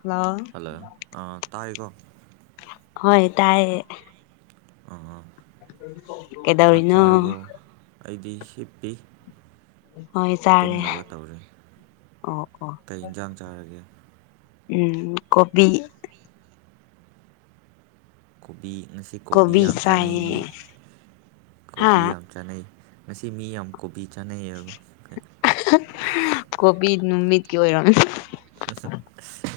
Hello ꯑꯥ ꯇꯥꯏꯀꯣ ꯍꯣꯏ ꯇꯥꯏꯌꯦ ꯑꯥ ꯆꯥꯛ ꯀꯩꯗꯧꯔꯤꯅꯣ ꯆꯥꯔꯕꯣ ꯑꯩꯗꯤ ꯍꯤꯞꯄꯤ ꯍꯣꯏ ꯆꯥꯔꯦ ꯇꯨꯝꯅꯕ ꯇꯧꯔꯤ ꯑꯣ ꯑꯣ ꯀꯩ ꯏꯟꯖꯥꯡ ꯆꯥꯔꯒꯦ ꯎꯝ ꯀꯣꯕꯤ ꯀꯣꯕꯤ ꯉꯁꯤ ꯀꯣꯕꯤ ꯌꯥꯝ ꯆꯥꯅꯩ ꯃꯤ ꯀꯣꯕꯤ ꯍꯥ ꯌꯥꯝ ꯆꯥꯅꯩ ꯉꯁꯤ ꯃꯤ ꯌꯥꯝ ꯀꯣꯕꯤ ꯆꯥꯅꯩꯑꯕ ꯀꯣꯕꯤ ꯅꯨꯃꯤꯠꯀꯤ ꯑꯣꯏꯔꯝ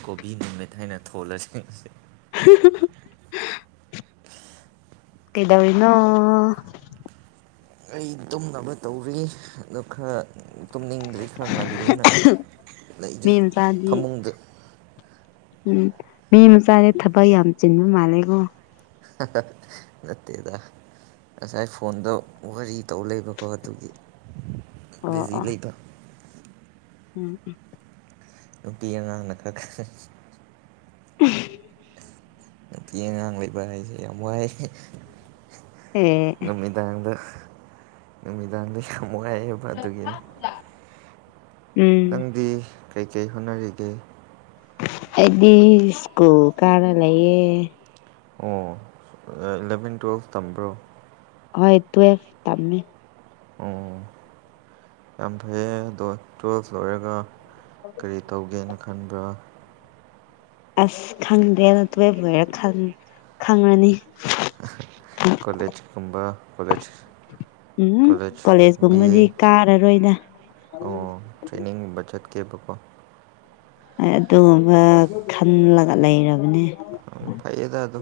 ꯀꯣꯕꯤ ꯅꯨꯃꯤꯠ ꯍꯥꯏꯅ ꯊꯣꯜꯂꯁꯤ ꯉꯑꯁꯤ ꯎ [unintelligible] ꯀꯩꯗꯧꯔꯤꯅꫭ ꯑꯩ ꯇꯨꯝꯅꯕ ꯇꯧꯔꯤ ꯑꯗꫭ ꯈꯔꯥ ꯇꯨꯝꯅꯤꯡꯗ꯭ꯔꯤ ꯈꯔ ꯉꯜꯂꯤꯅ ꯃꯤ ꯂꯩꯗꫭꯏ ꯃꯆꯥꯗꯤ ꯐꯃꯨꯡꯗ ꯎꯝ ꯃꯤ ꯃꯆꯥꯗꯤ ꯊꯕꯛ ꯌꯥꯝ ꯆꯤꯟꯕ ꯃꯥꯜꯂꯦꯀꯣ ꯅꯠꯇꯦꯗ ꯉꯁꯥꯏ ꯐꯣꯟꯗ ꯋꯥꯔꯤ ꯇꯧ ꯂꯩꯕꯀꯣ ꯑꯗꯨꯒꯤ ꯑꯣ ꯕꯤꯖꯤ ꯑꯣ ꯂꯩꯕ ꯎꯝ ꯎꯝ ꯅꯨꯄꯤ ꯑꯉꯥꯡꯅ ꯈ꯭ꯔ ꯍ [unintelligible] ꯅꯨꯄꯤ ꯉꯥꯡ ꯂꯩꯕ ꯍꯥꯏꯁꯦ ꯌꯥꯝ ꯋꯥꯏ ꯑꯦ ꯅꯨꯃꯤꯗꯥꯡꯗ ꯅꯨꯃꯤꯗꯥꯡꯗ ꯌꯥꯝ ꯋꯥꯏꯌꯦꯕ ꯑꯗꯨꯒꯤꯅꯤ ꯎꯝ ꯅꯪꯗꯤ ꯀꯩꯀꯩ ꯍꯣꯠꯅꯔꯤꯒꯦ ꯑꯩꯗꯤ ꯏꯁꯀꯨ꯭ꯜ ꯀꯔꯥ ꯂꯩꯌꯦ ꯑꯣ ꯏꯂꯚꯦꯟ ꯇꯨꯌꯦꯦꯜꯐ ꯇꯝꯕ꯭ꯔꯣ ꯍꯣꯏ ꯇꯨ ꯑꯦ ꯇꯝꯃꯦ ꯑꯣ ꯌꯥꯝ ꯐꯩꯌꯦ ꯑꯣ ꯇꯣ ꯂꯣꯏꯔꯒ ꯑꯣ ꯀꯔꯤ ꯇꯧꯒꯦꯅ ꯈꯟꯕ꯭ꯔꯥ ꯑꯁ ꯈꯪꯗꯦꯅ ꯇꯨꯋꯦꯜꯕ ꯂꯣꯏꯔ ꯈꯪꯉꯅꯤ ꯀꯣꯂꯦꯖꯀꯨꯝꯕ ꯀꯣꯂꯦꯖ ꯎꯝ ꯀꯣꯂꯦꯖ ꯕꯤ ꯀꯣꯂꯦꯖꯀꯨꯝꯕꯗꯤ ꯑꯦ ꯀꯥꯔꯔꯣꯏꯗ ꯑꯣ ꯇ꯭ꯔꯦꯅꯤꯡꯒꯨꯝꯕ ꯆꯠꯀꯦꯕꯀꯣ ꯍ ꯑꯗꯨꯒꯨꯝꯕ ꯈꯜꯂꯒ ꯂꯩꯔꯕꯅꯤ ꯐꯩꯌꯦꯗ ꯑꯗꯣ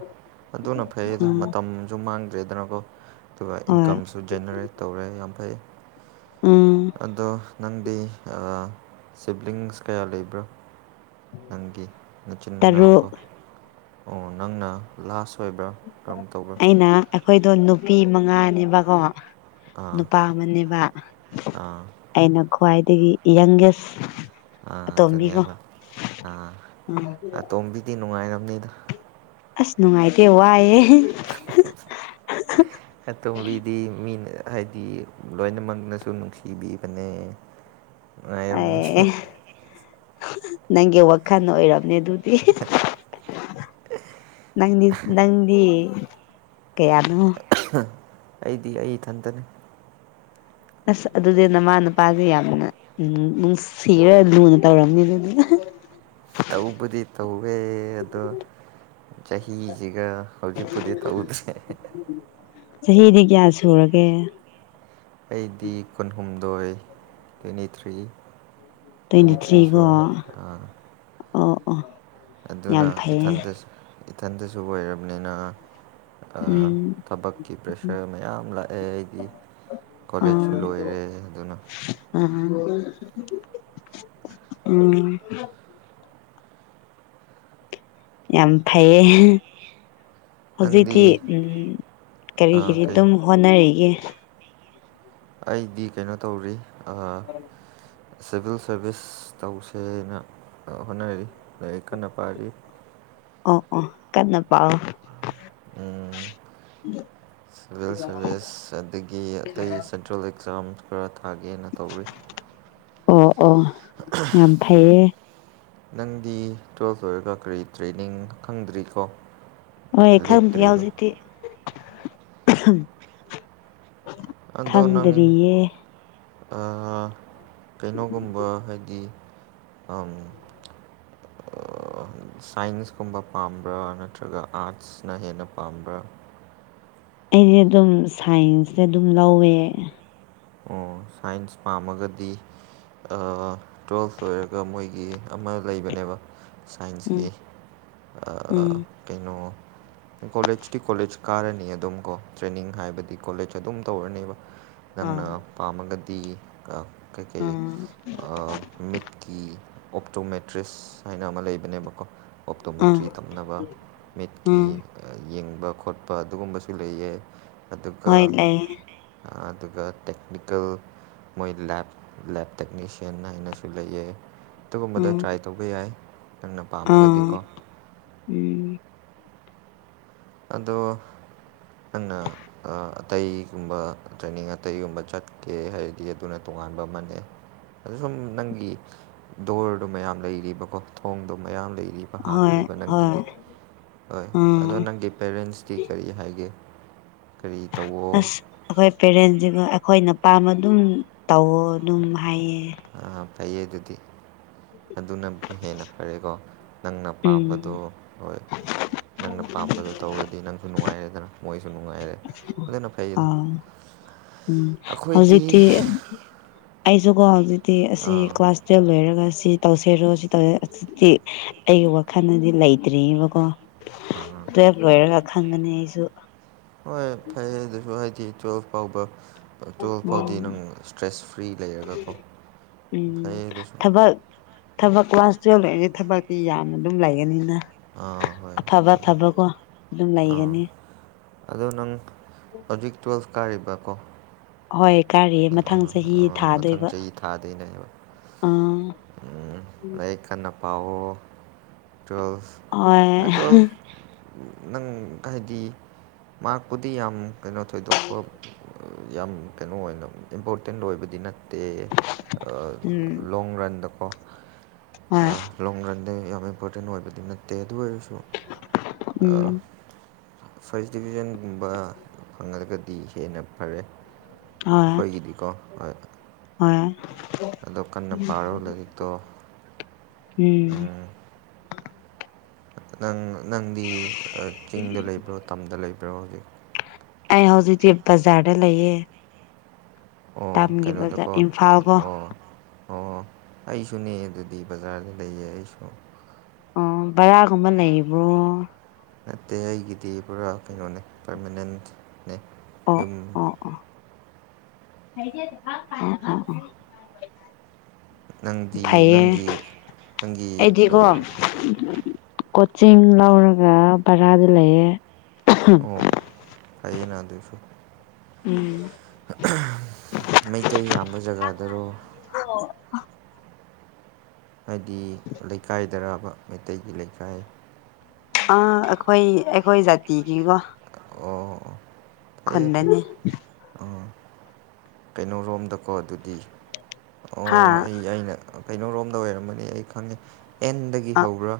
ꯑꯗꯨꯅ ꯐꯩꯌꯦꯗ ꯎꯝ ꯃꯇꯝꯁꯨ ꯃꯥꯡꯗ꯭ꯔꯦꯗꯅꯀꯣ ꯑꯗꯨꯒ ꯍꯣꯏ ꯏꯟꯀꯝꯁꯨ ꯖꯦꯅꯦꯔꯦꯠ ꯇꯧꯔꯦ ꯌꯥꯝ ꯐꯩ ꯎꯝ ꯑꯗꯣ ꯅꯪꯗꯤ ꯁꯤꯕ꯭ꯂꯤꯡꯁ ꯀꯌꯥ ꯂꯩꯕ꯭ꯔꯣ ꯅꯪꯒꯤ ꯇꯔꯨꯛ ꯅꯆꯤꯤꯟꯅꯎꯀꯣ ꯑꯣ ꯅꯪꯅ ꯂꯥꯁ ꯑꯣꯏꯕ꯭ꯔꯥ ꯀꯔꯝ ꯇꯧꯕ꯭ꯔꯥ ꯑꯩꯩꯅ ꯑꯩꯈꯣꯏꯗꯣ ꯅꯨꯄꯤ ꯃꯉꯥꯅꯦꯕꯀꯣ ꯑꯥ ꯅꯨꯄꯥ ꯑꯃꯅꯤꯅꯦꯕ ꯑꯥ ꯑꯩꯅ ꯈ꯭ꯋꯥꯏꯗꯒꯤ ꯌꯪꯒꯦꯁ ꯑꯥ ꯑꯇꯣꯝꯕꯤꯀꯣ ꯑꯗꯨꯅꯦꯕ ꯎꯝ ꯑꯥꯇꯣꯝꯕꯤꯗꯤ ꯅꯨꯡꯉꯥꯏꯔꯝꯅꯤꯗ ꯑꯁ ꯅꯨꯡꯉꯥꯏꯇꯦ ꯋꯥꯏꯑꯦ ꯑꯇꯣꯝꯕꯤꯗꯤ ꯃꯤꯅ ꯍꯥꯏꯗꯤ ꯂꯣꯏꯅꯃꯛꯅꯁꯨ ꯅꯨꯡꯁꯤꯕꯤꯕꯅꯦ ꯕꯤꯝ ꯑꯦ ꯅꯪꯒꯤ ꯋꯥꯈꯜ ꯑꯣꯏꯔꯔꯕ ꯗꯨꯗꯤ ꯅꯪꯗꯤ ꯅꯪꯗꯤ ꯀꯌꯥꯅꯣ ꯑꯩꯗꯤ ꯑꯩ ꯏꯊꯟꯇꯅꯤ ꯑꯁ ꯑꯗꯨꯗꯤ ꯅꯃꯥ ꯅꯨꯄꯥꯁꯦ ꯌꯥꯝꯅ ꯅꯨꯡꯁꯤꯔ ꯂꯨꯅ ꯇꯧꯔꯝꯅꯤꯗꯅꯤꯅ ꯇꯧꯕꯗꯤ ꯇꯧꯋꯦ ꯑꯗꯣ ꯆꯍꯤꯁꯤꯒ ꯍꯧꯖꯤꯛꯄꯨꯗꯤ ꯇꯧꯗ꯭ꯔꯦ ꯎꯝ [unintelligible] [inaudible] ꯆꯍꯤꯗꯤ ꯀꯌꯥ ꯁꯨꯔꯒꯦ ꯑꯩꯗꯤ ꯀꯨꯟꯍꯨꯝꯗꯣꯏ ꯇ꯭ꯋꯦꯟꯇꯤ ꯊ꯭ꯔꯤ ꯇ꯭ꯋꯦꯟꯇꯤ ꯆꯅꯤꯇ꯭ꯔꯤ ꯊ꯭ꯔꯤꯀꯣ ꯁꯨꯔꯦ ꯑꯥ ꯑꯣ ꯑꯣ [unintelligible] [inaudible] ꯑꯗꯨꯅ ꯌꯥꯝ ꯐꯩꯌꯦ ꯏꯊꯟꯗꯁꯨ ꯏꯊꯟꯇꯁꯨ ꯑꯣꯏꯔꯕꯅꯤꯅ ꯎꯝ ꯊꯕꯛꯀꯤ ꯄ꯭ꯔꯦꯁꯔ ꯃꯌꯥꯝ ꯂꯥꯛꯑꯦ ꯍꯥꯏꯗꯤ ꯀꯣꯂꯦꯖꯁꯨ ꯂꯣꯏꯔꯦ ꯑꯗꯨꯅ ꯑ ꯎꯝ ꯌꯥꯝ ꯐꯩꯌꯦ ꯅꯪꯗꯤ ꯍꯧꯖꯤꯛꯇꯤ ꯎꯝ ꯀꯔꯤ ꯑꯥ ꯀꯔꯤ ꯀꯩ ꯑꯗꯨꯝ ꯍꯣꯠꯅꯔꯤꯒꯦ ꯎꯝ [unintelligible] [inaudible] ꯑꯩꯗꯤ ꯀꯩꯅꯣ ꯇꯧꯔꯤ ꯑ [unintelligible] [inaudible] ꯁꯤꯚꯤꯜ ꯁꯔꯚꯤꯁ ꯇꯧꯁꯦ ꯍꯥꯏꯅ ꯍꯣꯠꯅꯔꯤ ꯂꯥꯏꯔꯤꯛ ꯀꯟꯅ ꯄꯥꯔꯤ ꯑꯣ ꯑꯣ ꯀꯟꯅ ꯄꯥꯎ ꯎꯝ [unintelligible] [inaudible] ꯁꯚꯜ ꯁꯥꯔꯚꯤꯁ ꯑꯗꯒꯤ ꯑꯇ [inaudible] ꯇꯇꯨꯋꯦꯜ ꯑꯦꯛꯖꯥꯝꯁ ꯈꯔ ꯊꯥꯒꯦꯅ ꯇꯧꯔꯤ ꯑꯣ ꯑꯣ ꯌꯥꯝ ꯐꯩꯌꯦ ꯅꯪꯗꯤ ꯇꯨꯋꯦꯜꯐ ꯂꯣꯏꯔꯒ ꯀꯔꯤ ꯇ꯭ꯔꯦꯅꯤꯡ ꯈꯪꯗ꯭ꯔꯤ ꯀꯣ ꯍꯣꯏ ꯈꯪꯗꯦ ꯍꯧꯖꯤꯛꯇꯤ ꯑꯗꯣ ꯅꯪ ꯈꯪꯗ꯭ꯔꯤꯌꯦ ꯀꯩꯅꯣꯒꯨꯝꯕ ꯍꯥꯏꯗꯤ ꯑꯪ [unintelligible] [inaudible] ꯁꯥꯏꯟꯁꯀꯨꯝꯕ ꯄꯥꯝꯕ꯭ꯔꯥ ꯅꯠꯇ꯭ꯔꯒ ꯑꯥꯔꯠꯁꯅ ꯍꯦꯟꯅ ꯄꯥꯝꯕ꯭ꯔꯥ ꯑꯩꯁꯦ ꯑꯗꯨꯝ ꯁꯥꯏꯟꯁꯇ ꯑꯗꯨꯝ ꯂꯧꯋꯦ ꯑꯣ ꯁꯥꯏꯟꯁ ꯄꯥꯝꯃꯒꯗꯤ [inaudible] ꯇꯨꯋꯦꯜꯐ ꯂꯣꯏꯔꯒ ꯃꯣꯏꯒꯤ ꯑꯃ ꯂꯩꯕꯅꯦꯕ [inaudible] ꯎꯝ ꯁꯥꯏꯟꯁꯀꯤ ꯎꯝ ꯀꯩꯅꯣ ꯀꯣꯂꯦꯖꯇꯤ ꯀꯣꯂꯦꯖ ꯀꯥꯔꯅꯤ ꯑꯗꯨꯝ ꯀꯣ ꯇ꯭ꯔꯦꯅꯤꯡ ꯍꯥꯏꯕꯗꯤ ꯀꯣꯂꯦꯖ ꯑꯗꯨꯝ ꯇꯧꯔꯅꯤꯕ ꯑꯥ ꯅꯪꯅ ꯄꯥꯝꯃꯒꯗꯤ ꯀꯩ ꯀꯩ ꯑꯥ ꯃꯤꯠꯀꯤ ꯑꯣꯞꯇꯣꯃꯦꯦꯇ꯭ꯔꯤꯁ ꯍꯥꯏꯅ ꯑꯃ ꯂꯩꯕꯅꯦꯕꯀꯣ ꯑꯥ ꯑꯣꯞꯇꯣꯃꯦꯇ꯭ꯔꯤ ꯇꯝꯅꯕ ꯃꯤꯠꯀꯤ ꯑꯥ ꯌꯦꯡꯕ ꯈꯣꯠꯄ ꯑꯗꯨꯒꯨꯝꯕꯁꯨ ꯂꯩꯌꯦ ꯑꯗꯨꯒ ꯍꯣꯏ ꯂꯩꯌꯦ ꯑꯗꯨꯒ ꯇꯦꯛꯅꯤꯀꯦꯜ ꯃꯣꯏ ꯂꯦꯞ ꯂꯦꯞ ꯇꯦꯛꯅꯤꯁꯤꯌꯟ ꯍꯥꯏꯅꯁꯨ ꯂꯩꯌꯦ ꯑꯗꯨꯒꯨꯝꯕꯗ ꯎꯝ ꯇ꯭ꯔꯥꯏ ꯇꯧꯕ ꯌꯥꯏ ꯅꯪꯅ ꯑꯥ ꯄꯥꯝꯃꯒꯗꯤꯀꯣ ꯎꯝ [unintelligible] [inaudible] ꯑꯗꯣ ꯑ [inaudible] ꯑꯇꯩꯒꯨꯝꯕ ꯇ꯭ꯔꯦꯅꯤꯡ ꯑꯇꯩꯒꯨꯝꯕ ꯆꯠꯀꯦ ꯍꯥꯏꯔꯗꯤ ꯑꯗꯨꯅ ꯇꯣꯉꯥꯟꯕ ꯑꯃꯅꯦ ꯑ ꯁꯨꯝ ꯅꯪꯒꯤ ꯗꯣꯔꯗꯣ ꯃꯌꯥꯝ ꯂꯩꯔꯤꯕꯀꯣ ꯊꯣꯡꯗꯣ ꯃꯌꯥꯝ ꯂꯩꯔꯤꯕ ꯍꯣꯏ ꯍꯥꯡꯈ꯭ꯔꯤꯕ ꯍꯣꯏ ꯅꯪꯒꯤꯗꯤ ꯍꯣꯏ ꯑꯥ ꯑꯗꯣ ꯅꯪꯒꯤ ꯄꯦꯔꯦꯟꯁꯇꯤ ꯀꯔꯤ ꯍꯥꯏꯒꯦ ꯀꯔꯤ ꯇꯧꯋꯣ ꯑꯁ ꯑꯩꯈꯣꯏ ꯄꯦꯔꯦꯟꯁꯤꯒ ꯑꯩꯈꯣꯏꯅꯄꯥꯥꯝꯕ ꯑꯗꯨꯝ ꯇꯧꯋ ꯑꯗꯨꯝ ꯍꯥꯏꯌꯦ ꯐꯩꯌ ꯑꯗꯨꯗꯤ ꯑꯗꯨꯅꯕꯨ ꯍꯦꯟꯅ ꯐꯔꯦꯀꯣ ꯅꯪꯅ ꯄꯥꯝꯕꯗꯣ ꯎꯝ ꯍꯣꯏ ꯅꯪꯅ ꯄꯥꯝꯕꯗꯨꯣ ꯇꯧꯔꯗꯤ ꯅꯪꯁꯨ ꯅꯨꯡꯉꯥꯏꯔꯦꯗꯅ ꯃꯣꯏꯁꯨ ꯅꯨꯡꯉꯥꯏꯔꯦ ꯑꯗꯨꯅ ꯐꯩꯗꯣ ꯑꯥ ꯎꯝ ꯍꯧꯖꯤꯛꯇꯤ ꯑꯩꯁꯨꯀꯣ ꯍꯧꯖꯤꯛꯇꯤ ꯑꯁꯤ ꯑꯥ ꯀ꯭ꯂꯥꯁ ꯦꯜ ꯂꯣꯏꯔꯒ ꯁꯤ ꯇꯧꯁꯦꯔꯣ ꯁꯤ ꯇꯧꯁ ꯑꯁꯤꯗꯤ [inaudible] ꯑꯩꯒꯤ ꯋꯥꯈꯜꯗꯗꯤ ꯂꯩꯇ꯭ꯔꯤꯑꯕꯀꯣ ꯎꯝꯝ [unintelligible] [inaudible] ꯇꯨꯌꯦꯞ ꯂꯣꯏꯔꯒ ꯈꯪꯒꯅꯤ ꯑꯩꯁꯨ꯫ ꯍꯣꯏ ꯐꯩꯌꯦ ꯑꯗꯨꯁꯨ ꯍꯥꯏꯗꯤ ꯇꯨꯋꯦꯜꯐ ꯐꯥꯎꯕ ꯑ ꯇꯨꯌꯦꯜꯐ ꯐꯥꯎꯗꯤ ꯎꯝ ꯅꯪ ꯏꯁ꯭ꯇ꯭ꯔꯦꯁ ꯐ꯭ꯔꯤ ꯂꯩꯔꯒꯀꯣ ꯎꯝ ꯐꯩꯌꯦ ꯑꯗꯨꯁꯨꯨ ꯊꯕꯛ ꯊꯕꯛ ꯀ꯭ꯂꯥꯁ ꯇꯨꯌꯦꯜꯞ ꯂꯣꯏꯔꯗꯤ ꯊꯕꯛꯇꯤ ꯌꯥꯝꯅ ꯑꯗꯨꯝ ꯂꯩꯒꯅꯤꯅ꯫ ꯑꯥ ꯍꯣꯏ ꯍꯣꯏ ꯑꯐꯕ ꯆꯨꯝꯃꯦ ꯊꯕꯛꯀꯣ ꯑꯗꯨꯝ ꯑꯥ ꯂꯩꯒꯅꯤ꯫ ꯑꯗꯣ ꯅꯪ ꯍꯧꯖꯤꯛ ꯇꯨꯋꯦꯜꯐ ꯀꯥꯔꯤꯕꯀꯣ꯫ ꯍꯣꯏ ꯀꯥꯔꯤ ꯑ ꯑꯥ ꯑꯥ ꯃꯊꯪ ꯆꯍꯤ ꯊꯥꯗꯣꯏꯅꯦꯕ ꯑꯥ ꯎꯝ ꯂꯥꯏꯔꯤꯛ ꯀꯟꯅ ꯄꯥꯋꯣ꯫ ꯇꯨꯋꯦꯜꯐ ꯍꯣꯏ ꯑ ꯇꯨꯋꯦꯜꯐ ꯅꯪ ꯍꯥꯏꯗꯤ ꯃꯥꯛꯄꯨꯗꯤ ꯌꯥꯝ ꯀꯩꯅꯣ ꯊꯣꯏꯗꯣꯛꯄ ꯌꯥꯝ ꯀꯩꯅꯣ ꯑꯣꯏꯅ ꯏꯝꯄꯣꯔꯇꯦꯟ ꯑꯣꯏꯕꯗꯤ ꯅꯠ ꯇꯦ ꯑ ꯎꯝ ꯂꯣꯡ ꯔꯟꯗꯀꯣ ꯍꯣꯏ ꯂꯣꯡ ꯔꯟꯗ ꯌꯥꯝ ꯏꯝꯄꯣꯔꯇꯦꯟ ꯑꯣꯏꯕꯗꯤ ꯅꯠꯇꯦ ꯑꯗꯨ ꯑꯣꯏꯔꯁꯨ ꯎꯝ ꯐꯥ꯭ꯔꯁ ꯗꯤꯚꯤꯖꯟꯒꯨꯝꯕ ꯐꯪꯉꯒꯗꯤ ꯍꯦꯟꯅ ꯐꯔꯦ꯫ ꯍꯣꯏ ꯑꯩꯈꯣꯏꯒꯤꯗꯤꯀꯣ ꯍꯣꯏ ꯍꯣꯏ ꯑꯗꯣ ꯀꯟꯅ ꯄꯥꯔꯣ ꯂꯥꯏꯔꯤꯛꯇꯣ꯫ ꯏꯤ ꯅꯪ ꯅꯪꯗꯤ ꯑ ꯆꯤꯡꯗ ꯂꯩꯕ꯭ꯔꯣ ꯇꯝꯗ ꯂꯩꯕ꯭ꯔꯣ ꯍꯧꯖꯤꯛ꯫ ꯑꯩ ꯍꯧꯖꯤꯛꯇꯤ ꯕꯖꯥꯔꯗ ꯂꯩꯌꯦ꯫ ꯑꯣ ꯇꯝꯒꯤ ꯕꯖꯥꯔ ꯀꯩꯅꯣꯗꯀꯣ ꯏꯝꯐꯥꯜꯀꯣ ꯑꯣ ꯑꯣ ꯑꯩꯁꯨꯅꯦ ꯑꯗꯨꯗꯤ ꯕꯖꯥꯔꯗ ꯂꯩꯌꯦ ꯑꯩꯁꯨ ꯑꯣ ꯕꯔꯥꯒꯨꯝꯕ ꯂꯩꯕ꯭ꯔꯣ꯫ ꯅꯠꯇꯦ ꯑꯩꯒꯤꯗꯤ ꯄꯨꯔꯥ ꯀꯩꯅꯣꯅꯦ ꯄꯔꯃꯦꯅꯦꯟꯠꯅꯦ ꯑꯣ ꯌꯨꯝ ꯑꯣ ꯑꯣ ꯑꯣ ꯑꯣ ꯑꯣ [unintelligible] ꯅꯪꯗꯤ ꯐꯩꯌꯦ ꯅꯪꯒꯤ ꯅꯪꯒꯤ ꯑꯩꯗꯤꯀꯣ ꯀꯣꯆꯤꯡ ꯂꯧꯔꯒ ꯚꯔꯥꯗ ꯂꯩꯌꯦ꯫ ꯑꯣ ꯐꯩꯌꯦꯅ ꯑꯗꯨꯁꯨ ꯎꯝ [unintelligible] ꯃꯩꯇꯩ ꯌꯥꯝꯕ ꯖꯒꯥꯗꯔꯣ꯫ [unintelligible] ꯍꯥꯏꯗꯤ ꯂꯩꯀꯥꯏꯗꯔꯥꯕ ꯃꯩꯇꯩꯒꯤ ꯂꯩꯀꯥꯏ ꯑꯥ ꯑꯩꯈꯣꯏ ꯑꯩꯈꯣꯏ ꯖꯥꯇꯤꯒꯤꯀꯣ ꯑꯣ ꯐꯩꯌꯦ ꯐꯩꯌꯦ ꯈꯨꯟꯗꯅꯤ ꯑꯣ ꯀꯩꯅꯣꯔꯣꯝꯗꯀꯣ ꯑꯗꯨꯗꯤ ꯑꯣ ꯍꯥ ꯑꯩ ꯑꯩꯅ ꯀꯩꯅꯣꯔꯣꯝꯗ ꯑꯣꯏꯔꯝꯃꯅꯤ ꯑꯩ ꯈꯪꯉꯦ ꯑꯦꯟꯗꯒꯤ ꯍꯧꯕ꯭ꯔꯥ꯫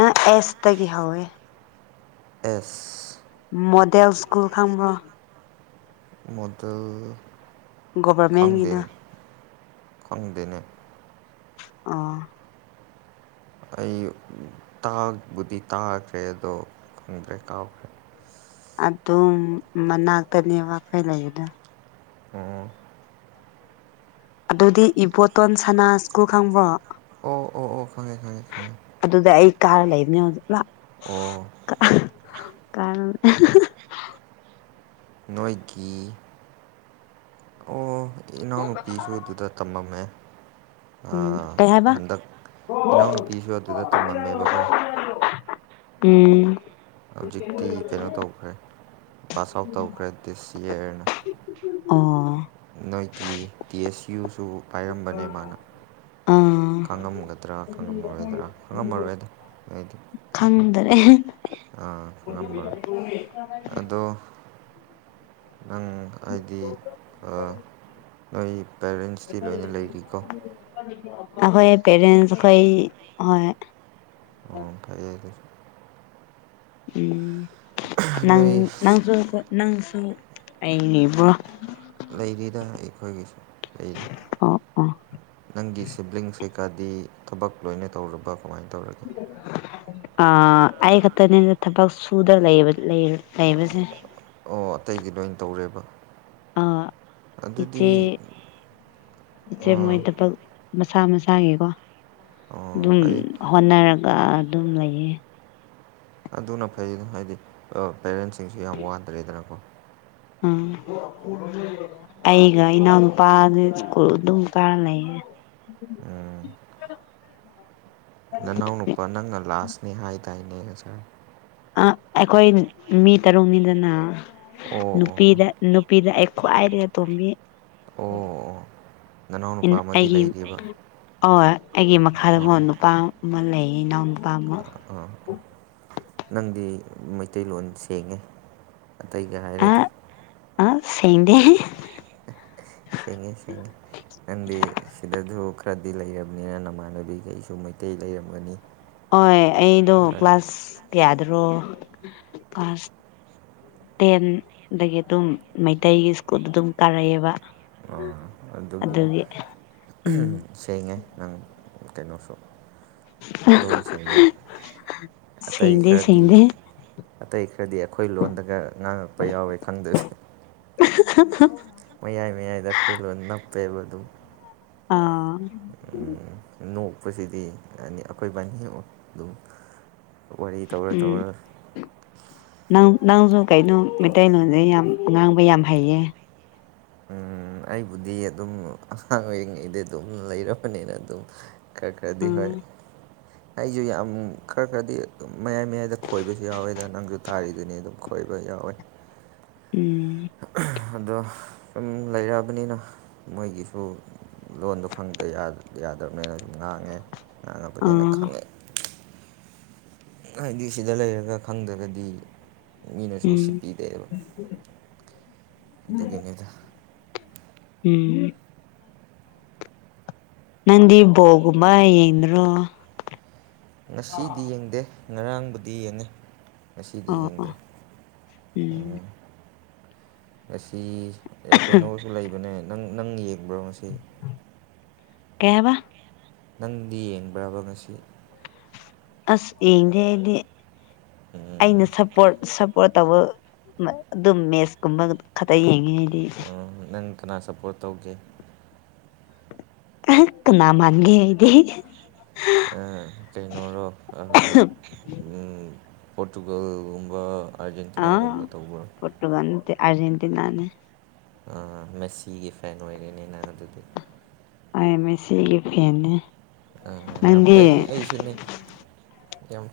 ꯑ ꯑꯦꯁꯇꯒꯤ ꯍꯧꯋꯦ꯫ ꯑꯦꯁ ꯃꯣꯗꯦꯜ ꯁ꯭ꯀꯨꯜ ꯈꯪꯕ꯭ꯔꯣ꯫ ꯃꯣꯗꯦꯜ ꯒꯣꯚꯔꯃꯦꯟꯒꯤꯗꯣ ꯈꯪꯗꯦꯅꯦ ꯈꯪꯗꯦꯅꯦ ꯑꯣ ꯑꯩꯥ ꯎꯝ ꯇꯥꯕꯨꯗꯤ ꯇꯥꯈ꯭ꯔꯦ ꯑꯗꯣ ꯈꯪꯗ꯭ꯔꯦ ꯀꯥꯎꯈ꯭ꯔꯦ꯫ ꯑꯗꯨꯝ ꯃꯅꯥꯛꯇꯅꯦꯕ ꯑꯩꯈꯣꯏ ꯂꯩꯔꯤꯗꯣ꯫ ꯑꯣ ꯑꯗꯨꯗꯤ ꯏꯕꯣꯇꯣꯟ ꯁꯅꯥ ꯁ꯭ꯀꯨꯜ ꯈꯪꯕ꯭ꯔꯣ꯫ ꯑꯣ ꯑꯣ ꯑꯣ ꯈꯪꯉꯦ ꯈꯪꯉꯦ ꯈꯪꯉꯦ꯫ ꯑꯗꯨꯗ ꯑꯩ ꯀꯥꯔ ꯂꯩꯕꯅꯦ ꯑꯣ [unintelligible] ꯅꯣꯏꯒꯤ ꯑꯣ ꯏꯅꯥꯎꯅꯨꯄꯤꯁꯨ ꯑꯗꯨꯗ ꯇꯝꯃꯝꯃꯦ ꯎꯝ ꯑꯥ ꯀꯩ ꯍꯥꯏꯕ ꯍꯟꯗꯛ ꯏꯅꯥꯎꯅꯨꯄꯤꯁꯨ ꯑꯗꯨꯗ ꯇꯝꯃꯝꯃꯦꯕꯀꯣ ꯎꯝ ꯍꯧꯖꯤꯛꯇꯤ ꯀꯩꯅꯣ ꯇꯧꯈ꯭ꯔꯦ ꯄꯥꯁ ꯑꯥꯎꯠ ꯇꯧꯈ꯭ꯔꯦ ꯗꯤꯁ ꯏꯌꯥꯔꯅ ꯑꯣ ꯅꯣꯏꯒꯤ ꯇꯤ ꯑꯦꯁ ꯏꯌꯨꯁꯨ ꯑꯥ ꯈꯪꯉꯝꯒꯗ꯭ꯔꯥ ꯈꯪꯉꯝꯃꯔꯣꯏꯗ꯭ꯔꯥ ꯈꯪꯉꯝꯃꯔꯣꯏꯗ ꯅꯣꯏꯗꯤ ꯈꯪꯗꯔꯦ ꯑꯥ ꯈꯪꯉꯝꯃꯔꯣꯏ ꯑꯗꯣ [inaudible] ꯅꯪ ꯍꯥꯏꯗꯤ ꯑꯥ ꯅꯣꯏ ꯄꯦꯔꯦꯟꯁꯇꯤ ꯂꯣꯏꯅ ꯂꯩꯔꯤꯀꯣ ꯑꯩꯈꯣꯏ ꯄꯦꯔꯦꯟꯁ ꯑꯩꯈꯣꯏ ꯍꫭꯏ ꯑꯣ ꯐꯩꯌꯦ ꯀꯩꯁꯨ ꯎ ꯅꯪ ꯅꯣꯏ ꯅꯪꯁꯨ ꯅꯪꯁꯨ ꯑꯩꯅꯦꯕ꯭ꯔꯣ ꯂꯩꯔꯤꯗ ꯑꯩꯈꯣꯏꯒꯤꯁꯨ ꯂꯩꯔꯤ ꯑꯣ ꯑꯣ ꯅꯪꯒꯤ ꯁꯤꯕ꯭ꯂꯤꯡ ꯀꯩꯀꯥꯗꯤ ꯊꯕꯛ ꯂꯣꯏꯅ ꯇꯧꯔꯕ ꯀꯃꯥꯏꯅ ꯇꯧꯔꯒꯦ ꯑꯥ ꯑꯩ ꯈꯛꯇꯅꯦꯅ ꯊꯕꯛ ꯁꯨꯗ ꯂꯩꯕꯁꯦ ꯑꯣ ꯑꯇꯩꯗꯤ ꯂꯣꯏ ꯇꯧꯔꯦꯕ ꯑ ꯏꯆꯦ ꯑꯗꯨꯗꯤ ꯏꯆꯦ ꯃꯣꯏ ꯊꯕꯛ ꯃꯁꯥ ꯃꯁꯥꯒꯤꯀꯣ ꯑꯣ ꯑꯗꯨꯝ ꯐꯩ ꯍꯣꯠꯅꯔꯒ ꯑꯗꯨꯝ ꯂꯩꯌꯦ ꯑꯗꯨꯅ ꯐꯩ ꯍꯥꯏꯗꯤ ꯄꯦꯔꯦꯟꯁꯤꯡꯁꯨ ꯌꯥꯝ ꯋꯥꯗ꯭ꯔꯦꯗꯅꯀꯣ ꯎꯝ ꯑꯩꯒ ꯏꯅꯥꯎꯅꯨꯄꯥꯒꯤ ꯁ꯭ꯀꯨꯜ ꯑꯗꯨꯝ ꯀꯥꯔ ꯂꯩꯌꯦ ꯅꯅꯥꯎ ꯅꯨꯄꯥ ꯅꯪꯅ ꯂꯥꯁꯅꯦ ꯍꯥꯏꯗꯥꯏꯅꯦ ꯉꯁꯔ ꯑ ꯑꯩꯈꯣꯏ ꯃꯤ ꯇꯔꯨꯛꯅꯤꯗꯅ ꯑꯣ ꯑꯣ ꯑꯣ ꯅꯨꯄꯤꯗ ꯅꯨꯄꯤꯗ ꯑꯩ ꯈ꯭ꯋꯥꯏꯔꯒ ꯇꯣꯝꯃꯤ ꯑꯣ ꯑꯣ ꯅꯅꯥꯎꯅꯨꯄꯥ ꯑꯃꯗꯤ ꯑꯩꯒꯤ ꯂꯩꯔꯤꯕ ꯑꯩꯒꯤ ꯃꯈꯥꯗꯣꯟ ꯑꯥ ꯅꯨꯄꯥ ꯑꯃ ꯂꯩꯌꯦ ꯏꯅꯥꯎ ꯀꯃ ꯑꯥ ꯅꯪꯗꯤ ꯃꯩꯇꯩꯂꯣꯟ ꯁꯦꯡꯉꯦ ꯑꯇꯩꯒ ꯑ ꯍꯥꯏꯔꯗꯤ ꯑ ꯁꯦꯡꯗꯦꯦ ꯁꯤꯉ ꯁꯉ ꯅꯪꯗꯤ ꯁꯤꯗꯁꯨ ꯈꯔꯗꯤ ꯂꯩꯔꯕꯅꯤꯅ ꯅꯃꯥꯟꯅꯕꯤꯈꯩꯁꯨ ꯃꯩꯇꯩ ꯂꯩꯔꯝꯃꯅꯤ ꯍꯣꯏ ꯑꯩꯗꯣ ꯀ꯭ꯂꯥꯁ ꯀꯌꯥꯗꯔꯣ ꯀ꯭ꯂꯥꯁ ꯇꯦꯟ ꯑꯗꯒꯤ ꯑꯗꯨꯝ ꯃꯩꯇꯩꯒꯤ ꯁ꯭ꯀꯨꯜꯗ ꯑꯗꯨꯝ ꯀꯥꯔꯛꯑꯕ ꯑ ꯑꯗꯨꯒꯤꯅꯦ ꯎꯝ ꯁꯦꯡꯉꯦ ꯅꯪ ꯀꯩꯅꯣꯁꯨ ꯂꯣꯟꯁꯤꯡꯅꯤ ꯑꯇꯩ ꯁꯦꯡꯗꯦ ꯈꯔꯗꯤ ꯁꯦꯡꯗꯦ ꯑꯇꯩ ꯈꯔꯗꯤ ꯑꯩꯈꯣꯏ ꯂꯣꯟꯗꯒ ꯉꯥꯡꯉꯛꯄ ꯌꯥꯎꯋꯦ ꯈꯪꯗꯣꯏꯁ [unintelligible] ꯃꯌꯥꯏ ꯃꯌꯥꯏꯗ ꯑꯩꯈꯣꯏ ꯂꯣꯟ ꯅꯞꯄꯦꯕ ꯑꯗꯨꯝ ꯑꯥ ꯅꯣꯛꯄꯁꯤꯗꯤ ꯑꯩꯈꯣꯏꯕꯥꯅꯤ ꯍꯦꯛ ꯑꯗꯨꯝ ꯋꯥꯔꯤ ꯇꯧꯔ ꯎꯝ ꯇꯧꯔ ꯅꯪ ꯅꯪꯁꯨ ꯀꯩꯅꯣ ꯃꯩꯇꯩꯂꯣꯟꯁꯦ ꯌꯥꯝ ꯉꯥꯡꯕ ꯌꯥꯝ ꯍꯩꯌꯦ ꯑꯩꯕꯨꯗꯤ ꯑꯗꯨꯝ ꯑꯉꯥꯡ ꯑꯣꯏꯔꯤꯉꯩꯗꯤ ꯑꯗꯨꯝ ꯂꯩꯔꯕꯅꯤꯅ ꯑꯗꯨꯝ ꯀꯀ ꯔꯦꯗꯤ ꯍ ꯎꯝ ꯑꯩꯁꯨ ꯌꯥꯝ ꯈꯔ ꯈꯔꯗꯤ ꯃꯌꯥꯏ ꯃꯌꯥꯏꯗ ꯈꯣꯏꯕꯁꯨ ꯌꯥꯎꯋꯦꯗ ꯅꯪꯁꯨ ꯇꯥꯔꯤꯗꯨꯅꯤ ꯑꯗꯨꯝ ꯈꯣꯏꯕ ꯌꯥꯎꯋꯦ ꯎꯝ ꯑꯗꯣ ꯁꯨꯝ ꯂꯩꯔꯛꯑꯕꯅꯤꯅ ꯃꯣꯏꯒꯤꯁꯨ ꯂꯣꯟꯗꯣ ꯈꯪꯗ ꯌꯥꯗꯕꯅꯤꯅ ꯉꯥꯡꯉꯦ ꯉꯥꯡꯉꯕꯅꯤꯅ ꯑꯥ ꯈꯪꯉꯦ ꯍꯥꯏꯗꯤ ꯁꯤꯗ ꯂꯩꯔꯒ ꯈꯪꯗ꯭ꯔꯒꯗꯤ ꯃꯤꯅꯁꯨ ꯎꯝ ꯎꯁꯤꯠꯄꯤꯗꯦꯕ ꯑꯗꯨꯒꯤꯅꯤꯗ ꯎꯝ ꯅꯪꯗꯤ ꯕꯣꯜ ꯒꯨꯝꯕ ꯌꯦꯡꯗꯔꯣ ꯉꯁꯤꯗꯤ ꯌꯦꯡꯗꯦ ꯉꯔꯥꯡꯕꯨꯗꯤ ꯌꯦꯡꯉꯤ ꯉꯁꯤꯗꯤ ꯑꯣ ꯑꯣ ꯌꯦꯡꯗ꯭ꯔꯦ ꯎꯝ ꯉꯁꯤ ꯑꯦ ꯀꯩꯅꯣꯒꯤꯁꯨ ꯂꯩꯕꯅꯦ ꯅꯪ ꯅꯪ ꯌꯦꯡꯕ꯭ꯔꯣ ꯉꯁꯤ ꯀꯩ ꯍꯥꯢꯕ ꯅꯪꯗꯤ ꯌꯦꯡꯕ꯭ꯔꯕ ꯉꯁꯤ ꯑꯁ ꯌꯦꯡꯗꯦ ꯑꯩꯗꯤ ꯑꯩꯅ ꯁꯞꯄꯣꯔꯠ ꯁꯞ ꯄꯨꯔ ꯇꯧꯕ ꯑꯗꯨꯝ ꯃꯦꯁ ꯀꯨꯝꯕ ꯈꯛꯇ ꯌꯦꯡꯉꯦ ꯑꯩꯗꯤ ꯎꯝ ꯅꯪ ꯀꯅꯥ ꯁꯞꯄꯣꯔꯠ ꯇꯧꯒꯦ ꯑꯍ ꯀꯅꯥ ꯃꯥꯟꯒꯦ ꯑꯩꯗꯤ ꯑ ꯀꯩꯅꯔꯣ ꯄꯣꯔꯇꯨꯒꯜꯒꯨꯝꯕ ꯑ ꯑꯥꯔꯖꯦꯟꯇꯤꯅꯥꯒꯨꯝꯕ ꯇꯧꯕ꯭ꯔꯣ ꯄꯣꯔꯇꯨꯒꯟ ꯅꯠꯇꯦ ꯑꯔꯖꯦꯟꯇꯤꯅꯥꯅꯦ ꯑꯥ, ꯃꯦꯁꯤꯒꯤ ꯐꯦꯟ ꯑꯣꯏꯔꯦꯅꯦ ꯅꯪ ꯑꯗꯨꯗꯤ ꯍꯣꯢ ꯃꯦꯁꯤꯒꯤ ꯐꯦꯟꯅꯦ ꯑꯝ ꯌꯥꯝ ꯅꯪꯗꯤ ꯐꯩ ꯑꯩꯁꯨꯅꯦ ꯌꯥꯝ